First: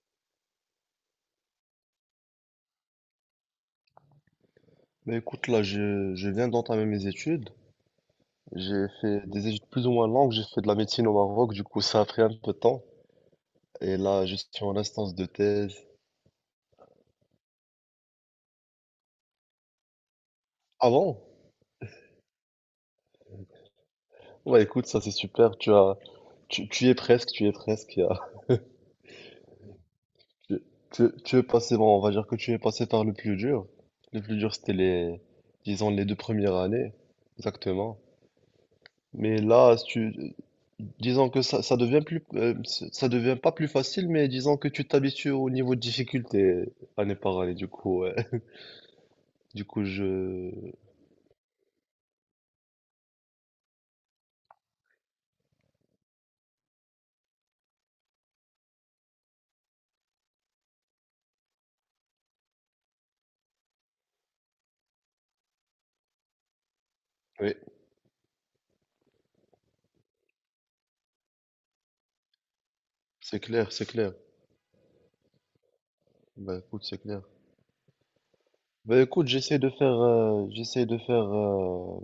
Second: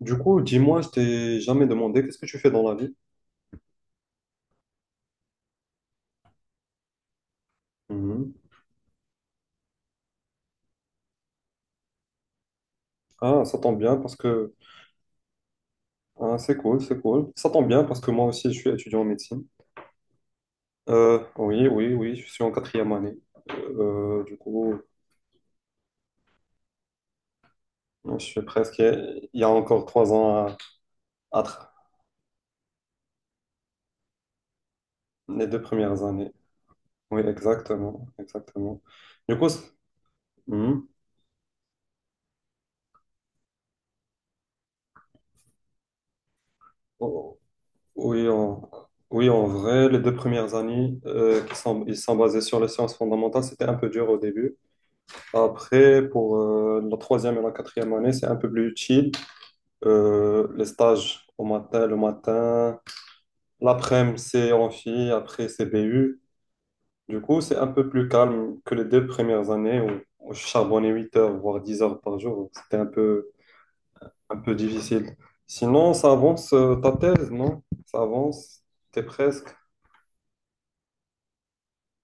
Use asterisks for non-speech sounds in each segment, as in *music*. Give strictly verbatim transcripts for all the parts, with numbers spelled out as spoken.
Du coup, dis-moi, je t'ai jamais demandé qu'est-ce que tu fais dans la vie? Bah écoute, là, je, je viens d'entamer mes études. Mhm. J'ai fait des études plus ou moins longues. J'ai fait de la médecine au Maroc, du coup, ça a pris un peu de temps. Ah, ça tombe bien Et parce là, je suis que en instance de thèse. ah, c'est cool, c'est cool. Ça tombe bien parce que moi aussi, je suis étudiant en médecine. Ah bon? Euh, oui, oui, oui, je suis en quatrième année. Euh, euh, du Ouais, coup, écoute, ça c'est super. Tu as, tu, tu y es presque, tu y es presque. y je a- suis presque. Il y a encore trois ans *laughs* à, Tu, tu, tu à es tra- passé, bon, on va dire que tu es passé par le plus dur. Le plus dur, c'était les, les deux disons, premières les deux années. premières années. Oui, Exactement. exactement, exactement. Du Mais coup, c'est- là, si tu, mhm. disons que ça, ça devient plus, euh, c- ça devient pas plus facile, mais disons que tu t'habitues au niveau de difficulté année Oh, par année. Du coup, ouais. oui, *laughs* en, oui, en Du coup, vrai, les deux je, premières années euh, qui sont, ils sont basées sur les sciences fondamentales, c'était un peu dur au début. Après, pour euh, la troisième et la quatrième année, c'est un peu plus utile. Euh, les stages au matin, le matin. L'après-midi, c'est amphi, après, c'est B U. Du coup, oui, c'est un peu plus calme que les deux premières années où, où je charbonnais huit heures, voire dix heures par jour. C'était un peu, c'est clair, c'est clair. un peu difficile. Sinon, ça avance Bah euh, écoute, ta c'est clair. thèse, non? Ça avance, Bah t'es écoute, presque. j'essaie de faire, euh, j'essaie de faire euh,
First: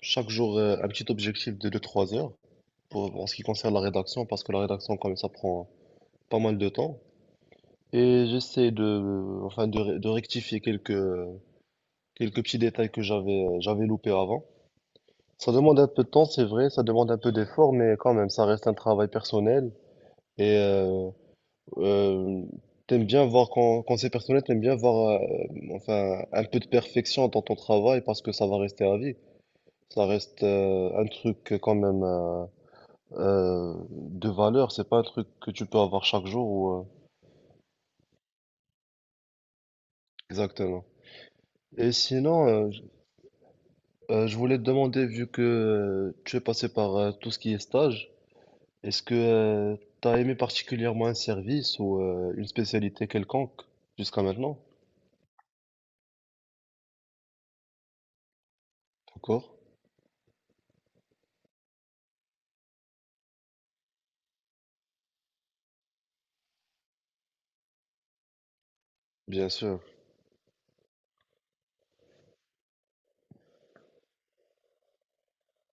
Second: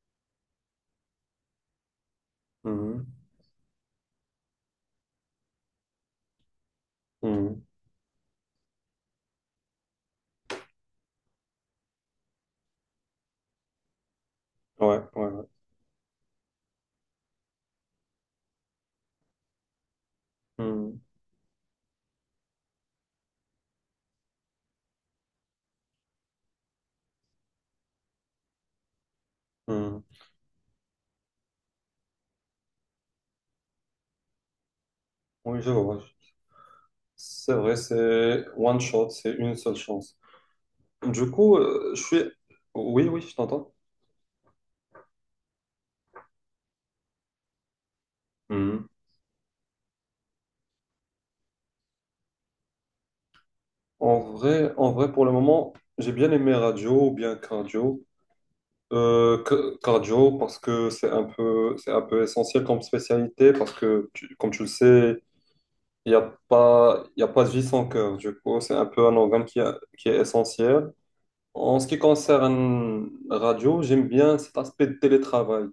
chaque jour euh, un petit objectif de deux trois heures Mhm. pour, en ce qui concerne la rédaction, parce que la rédaction, quand même, ça prend pas mal de temps. Mhm. Et j'essaie de, enfin, de, ré- de rectifier quelques, quelques petits détails que j'avais, euh, j'avais loupés avant. Ouais, ouais, ouais. Ça demande un peu de temps, c'est vrai, ça demande un peu d'effort, mais quand même, ça reste un travail personnel. Et Mhm. euh, euh, t'aimes bien voir, quand, quand c'est personnel, t'aimes bien voir, euh, enfin, un peu de perfection dans ton travail parce que ça va rester à vie. Mhm. Ça reste euh, un truc quand même, euh, euh, de valeur, c'est pas un truc que Oui, tu je peux vois. avoir chaque jour. Ou, euh, C'est vrai, c'est one shot, c'est une seule chance. Exactement. Du coup, Et euh, je suis... sinon, euh, je Oui, oui, je t'entends. euh, je voulais te demander, vu que euh, tu es passé par euh, tout ce qui est stage. Mhm. Est-ce que tu t'as aimé particulièrement un service ou euh, une spécialité quelconque En jusqu'à maintenant? vrai, en vrai, pour le moment, j'ai bien aimé radio ou bien cardio. Euh, Encore? ca- cardio parce que c'est un peu, c'est un peu essentiel comme spécialité parce que, tu- comme tu le sais, il n'y a pas, il y a pas de vie sans cœur. Du coup, c'est un peu un organe Bien qui, a- sûr, qui est essentiel. En ce qui concerne la radio, j'aime bien cet aspect de télétravail.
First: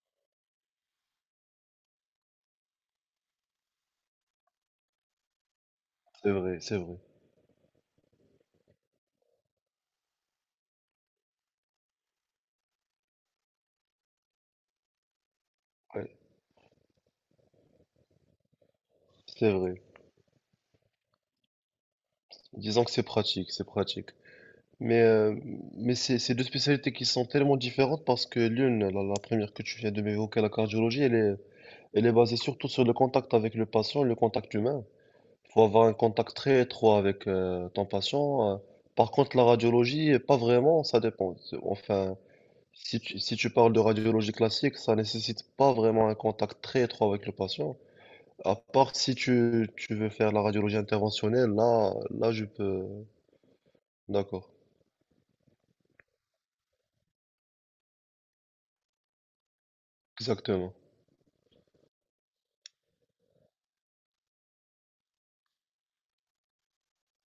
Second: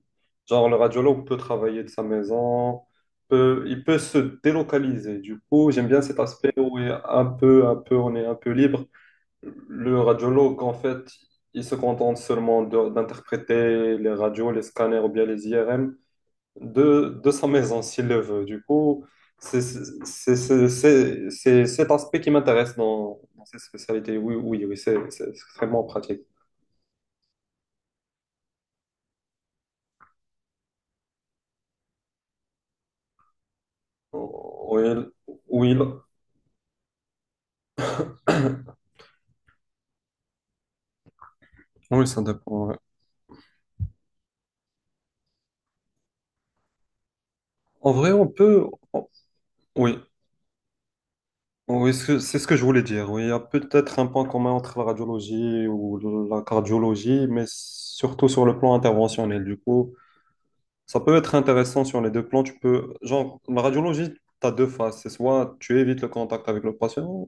Genre, le radiologue peut travailler de sa maison, peut, il peut se délocaliser. Du coup, j'aime bien cet c'est aspect vrai, où c'est il est vrai. un peu, un peu, on est un peu libre. Le radiologue, en fait, il se contente seulement de- d'interpréter les radios, les scanners ou bien les I R M Ouais, de, de sa maison s'il le veut. Du coup, c'est c'est vrai. c'est- c'est- c'est- c'est cet aspect qui m'intéresse Disons que c'est dans, dans pratique, ces c'est pratique. spécialités. Oui, oui, oui, c'est Mais, c'est euh, extrêmement mais c'est pratique. c'est deux spécialités qui sont tellement différentes parce que l'une, la, la première que tu viens de m'évoquer, la cardiologie, elle est, elle est basée surtout sur le contact avec le patient, le contact Oui, humain. Il faut oui, avoir un contact très étroit avec euh, ton patient. euh. Par contre, la radiologie, pas vraiment, ça dépend. oui, Enfin, ça dépend. Ouais. Si tu, si tu parles de radiologie classique, ça nécessite pas vraiment un contact très étroit avec le patient. En vrai, on À peut. part on- si tu, tu Oui, veux faire la radiologie interventionnelle, oui, là, c'est là, c'est je ce que je voulais peux. dire. Oui, il y a peut-être un point D'accord. commun entre la radiologie ou la cardiologie, mais surtout sur le plan interventionnel. Du coup, Exactement. ça peut être intéressant sur les deux plans. Tu peux, genre, la radiologie, tu as deux phases. C'est soit tu évites le contact avec le patient,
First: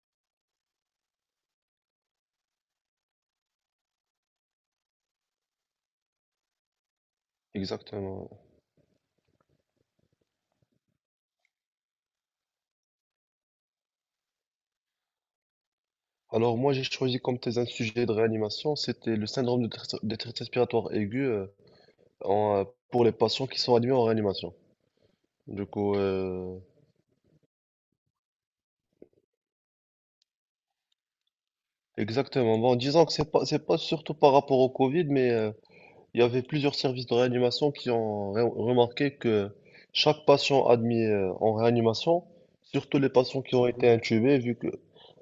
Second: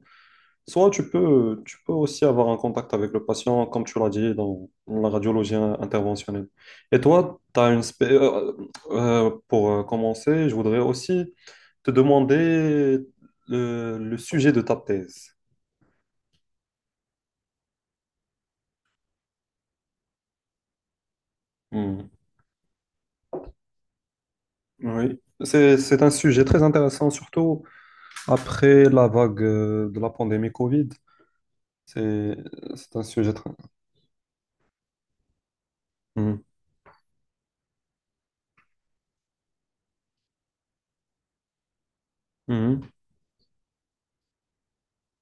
soit tu peux, tu peux aussi avoir un contact avec le patient, comme tu l'as dit, dans la radiologie interventionnelle. Et toi, tu as une spé- Exactement. euh, euh, pour euh, commencer, je voudrais aussi te demander le, le sujet de ta thèse. Alors, moi, j'ai choisi comme thèse un sujet de réanimation. C'était le syndrome de détresse détresse respiratoire aiguë, euh, Hmm. en, euh, pour les patients qui sont admis en réanimation. Oui, Du c'est, coup, c'est un sujet euh, très intéressant, surtout après la vague euh, de la pandémie Covid. C'est, exactement. Bon, c'est un disons que c'est sujet pas, très... c'est pas surtout par rapport au Covid, mais. euh, Il y avait Hmm. plusieurs services de réanimation qui ont re- remarqué que chaque patient admis euh, en réanimation, Hmm. surtout les patients qui ont été intubés, vu que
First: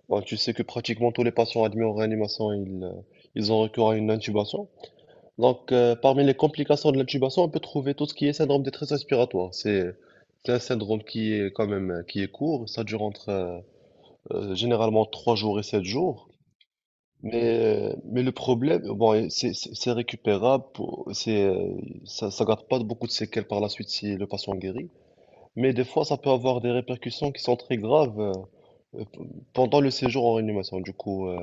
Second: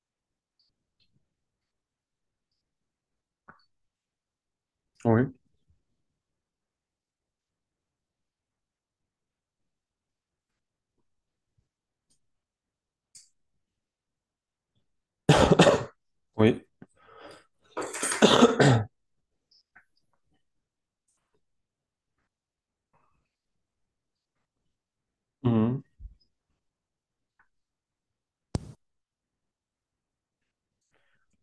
bah, tu sais que pratiquement tous les patients admis en réanimation, ils, euh, ils ont recours à une intubation. Oui, Donc, euh, parmi les complications de l'intubation, on peut trouver tout ce qui est syndrome détresse respiratoire. C'est c'est un syndrome qui est quand même, euh, qui est court. Ça dure entre, euh, euh, généralement trois jours et sept jours. oui. Mais, euh, mais le problème, bon, et c'est c'est- c'est récupérable, pour- c'est, euh, ça ne garde pas beaucoup de séquelles par la suite si le patient guérit, mais Hmm. des fois ça peut avoir des répercussions qui sont très graves, euh, euh, p- pendant le séjour en réanimation. Du coup, euh,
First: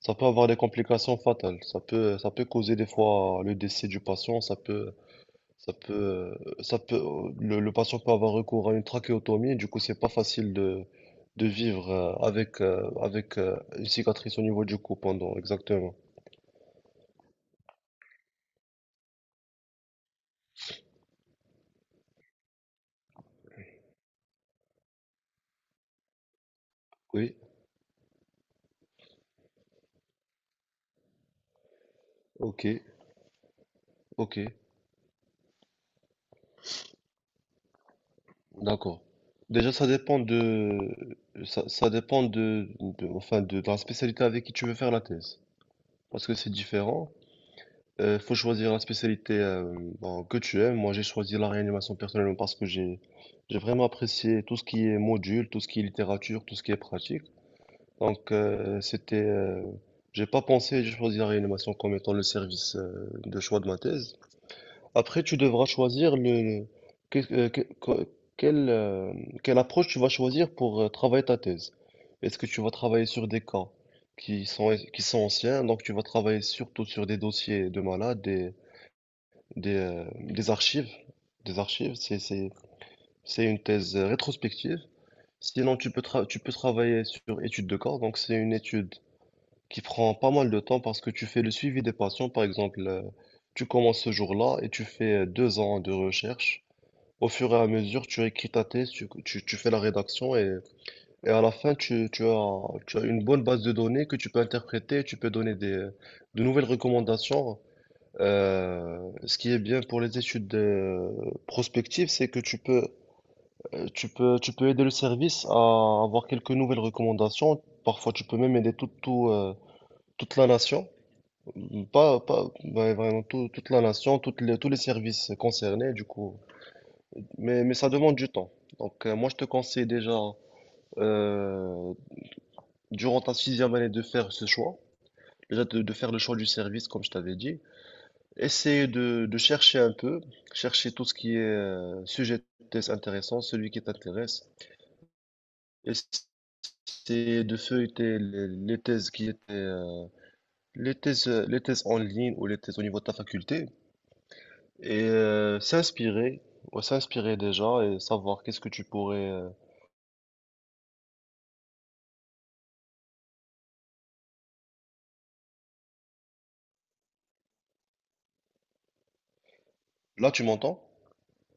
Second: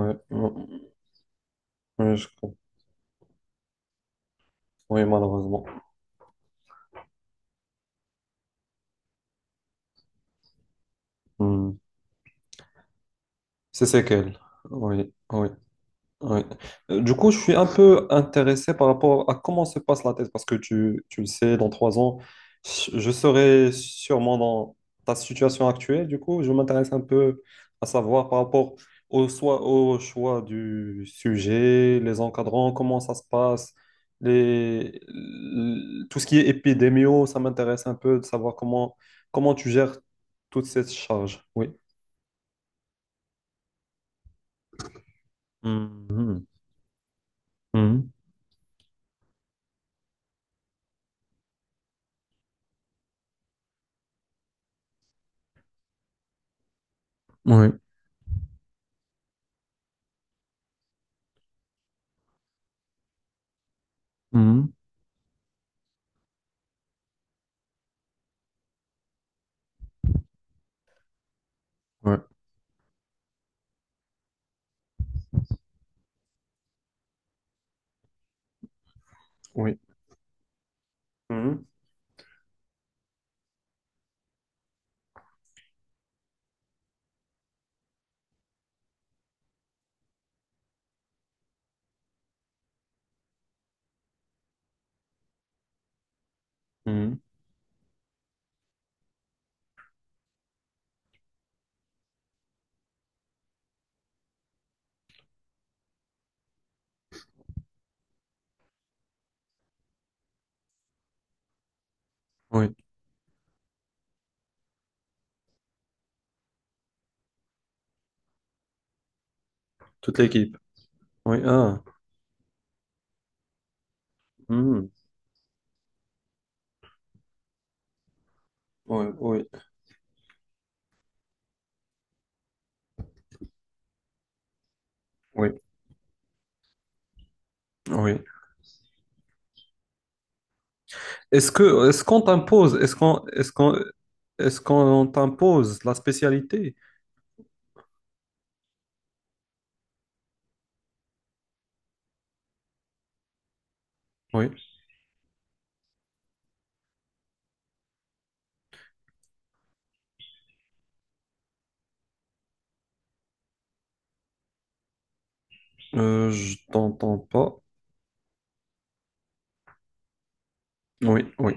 ça peut avoir ouais. des complications fatales. Ça Ouais, peut, je ça peut comprends. causer des fois le décès du patient. ça peut, Oui, malheureusement. ça peut, euh, ça peut, le, le patient peut avoir recours à une trachéotomie, du coup c'est pas facile de, de Hmm. vivre, euh, avec, euh, avec euh, C'est une cicatrice séquelles. au niveau du cou Oui, pendant, oui, exactement. oui. Euh, Du coup, je suis un peu intéressé par rapport à comment se passe la thèse, parce que tu, tu le sais, dans trois ans, je je serai sûrement dans ta situation actuelle. Du coup, je m'intéresse un Oui, peu à savoir par rapport au, soi- au choix du sujet, les ok, encadrants, comment ça se passe, ok, les, l- tout ce qui est épidémio, ça m'intéresse un peu de savoir comment, d'accord. comment tu Déjà, ça gères dépend toute de, cette charge. ça, Oui. ça dépend de, de- enfin, de, de la spécialité avec qui tu veux faire la thèse, parce que Mhm. c'est différent. Mhm. Il faut choisir la spécialité, euh, bon, que tu aimes. Moi, j'ai choisi la réanimation personnellement parce que j'ai, j'ai vraiment apprécié tout ce qui est module, tout ce qui est littérature, tout ce qui est pratique. Oui. Donc, euh, c'était, euh, j'ai pas pensé, j'ai choisi la réanimation comme étant le service euh, de choix de ma thèse. Mhm. Après, tu devras choisir le, le- que- euh, que- que- quelle, euh, quelle approche tu vas choisir pour euh, travailler ta thèse. Ouais. Est-ce que tu vas travailler sur des cas qui sont, qui sont anciens, donc tu vas travailler surtout sur des dossiers de malades, des, des, Oui. euh, des archives. Des Mhm. archives, c'est, c'est, c'est une thèse, euh, rétrospective. Sinon, tu peux, tra- tu peux travailler sur étude de cas, donc c'est une étude qui prend pas mal de temps parce que tu fais le suivi des patients, par exemple. Euh, tu commences ce jour-là et tu fais euh, deux ans de recherche Mhm. au fur et à mesure. Tu écris ta thèse, tu, tu- tu fais la rédaction, et, et à la fin, tu, tu as, tu as une bonne base de données que tu peux interpréter, tu peux donner des, de nouvelles recommandations. Euh, ce qui est bien pour les études, euh, prospectives, c'est que tu Oui. peux, euh, tu peux, tu peux aider le service à avoir quelques nouvelles recommandations. Parfois, tu peux même aider tout, tout, euh, Toute toute la l'équipe. nation. Oui. Ah. Pas, pas, ouais, vraiment tout- toute la nation, toutes les, tous les Mhm. services concernés, du coup. Mais, mais ça demande du temps. Donc, Oui. euh, moi, je Oui. te conseille déjà, euh, durant ta sixième année, de faire ce choix. Oui. Déjà, de, de faire le choix du service, comme je t'avais dit. Oui. Essayer de, de chercher un peu, chercher tout ce qui est Est-ce que est-ce euh, qu'on sujet de t'impose, thèse est-ce qu'on intéressant, est-ce celui qu'on qui t'intéresse. est-ce qu'on t'impose la spécialité? Essayer de feuilleter les, les thèses qui étaient, euh, les thèses, euh, les thèses en ligne ou les thèses au niveau de ta faculté. Oui. Et euh, s'inspirer, ouais, s'inspirer déjà et savoir qu'est-ce que tu pourrais. euh, Euh, je t'entends pas. Là, tu m'entends? Oui. Oui.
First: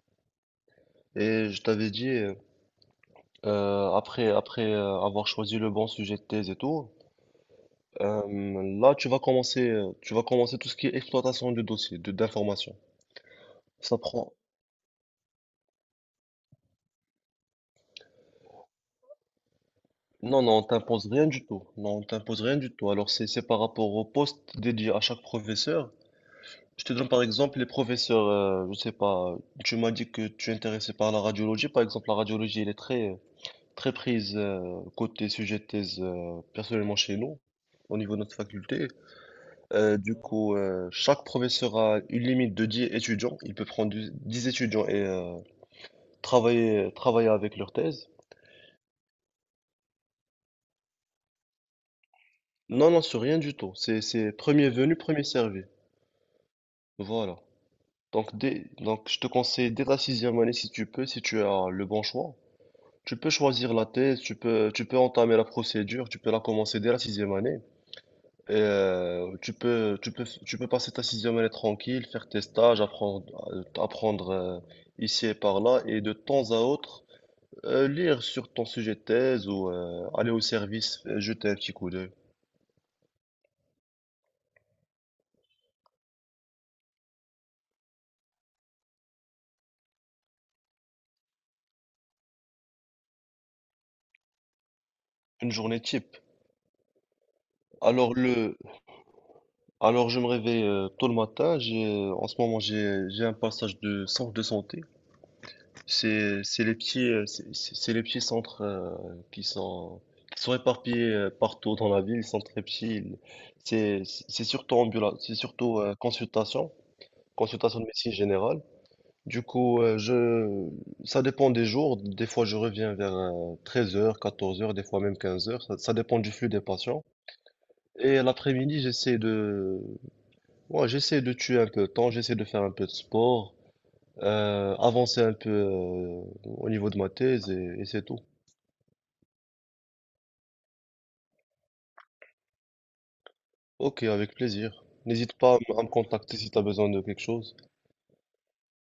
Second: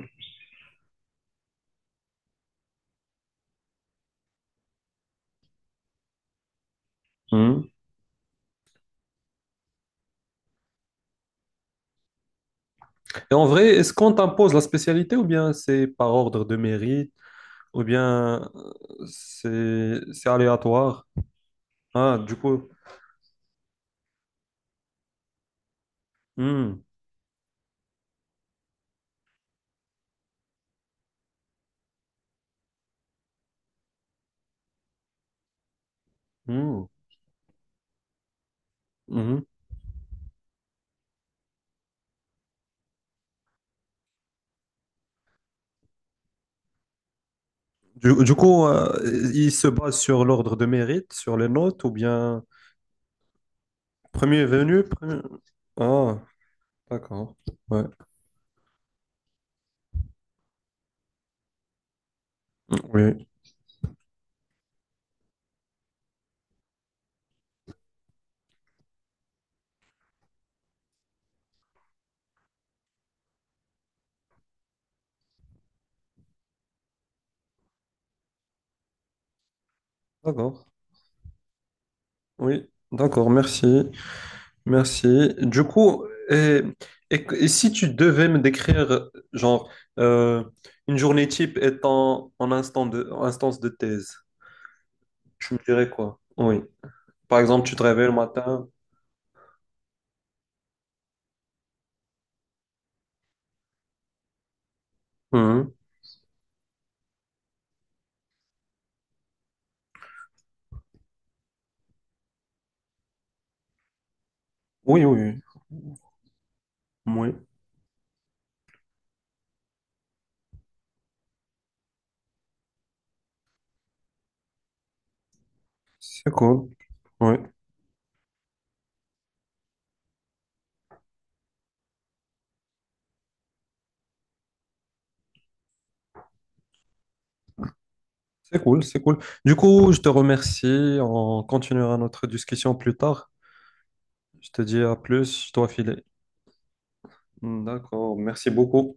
Et je t'avais dit. Euh, Euh, après après euh, avoir choisi le bon sujet de thèse et tout, Mhm. euh, là tu vas commencer euh, tu vas commencer tout ce qui est exploitation du dossier, de d'information. Et en vrai, est-ce Ça qu'on prend. t'impose la spécialité ou bien c'est par ordre de mérite ou bien euh, c'est c'est Non, non, on aléatoire? t'impose rien du tout. Non, on Ah, du t'impose rien coup. du tout. Alors c'est c'est par rapport au poste dédié à chaque professeur. Je te donne par exemple les professeurs. Euh, je sais pas. Tu m'as dit que tu es intéressé par la radiologie. Par exemple, la radiologie, elle est très très prise, euh, côté sujet de thèse, euh, Mhm. personnellement chez nous, au niveau de notre faculté. Mhm. Euh, du coup, euh, chaque professeur a une limite de dix étudiants. Il peut prendre du- dix étudiants et euh, travailler, travailler avec leur thèse. Du, du coup, euh, il se base sur l'ordre de mérite, sur les notes, ou bien Non, non, c'est rien du tout. C'est, c'est premier premier venu, venu, premier... premier servi. Ah, d'accord. Voilà. Ouais. Donc, dès- donc, je te conseille dès ta sixième année, si tu peux, si tu as le bon choix. Tu Oui. peux choisir la thèse, tu peux, tu peux entamer la procédure, tu peux la commencer dès la sixième année. Et, euh, tu peux, tu peux, tu peux passer ta sixième année tranquille, faire tes stages, apprendre, euh, apprendre euh, ici et par là, et de temps à autre, Euh, lire sur ton sujet de thèse ou euh, aller au D'accord. service, euh, jeter un petit coup d'œil. Oui. D'accord, merci. Merci. Du coup, et, et- et si tu devais me décrire, genre, euh, une journée type étant en instant de, en instance de thèse, Une tu me journée dirais type. quoi? Oui. Par exemple, tu te réveilles le Alors le, matin. alors je me réveille euh, tôt le matin. J'ai, euh, en ce moment j'ai, j'ai un passage de centre de santé. Mhm. C'est, c'est les petits, euh, c'est c'est- c'est les petits centres euh, qui sont, qui sont éparpillés euh, partout dans la ville. Ils sont très petits. Ils- C'est, c'est surtout Oui, ambulance, c'est oui. surtout euh, consultation, Oui. Oui. consultation de médecine générale. Du coup, euh, je... Ça dépend des jours. Des fois, je reviens vers 13 heures, 14 heures, des fois même 15 heures. Ça, ça dépend C'est du flux des cool. patients. Oui. Et l'après-midi, j'essaie de... ouais, j'essaie de tuer un peu de temps, j'essaie de faire un peu de sport, euh, avancer un peu euh, au niveau de ma thèse, et, et c'est tout. C'est cool, c'est cool. Du coup, je te remercie. On continuera notre discussion plus tard. Ok, avec Je te dis plaisir. à N'hésite plus, je pas à dois m- à me filer. contacter si tu as besoin de quelque chose. D'accord, merci beaucoup.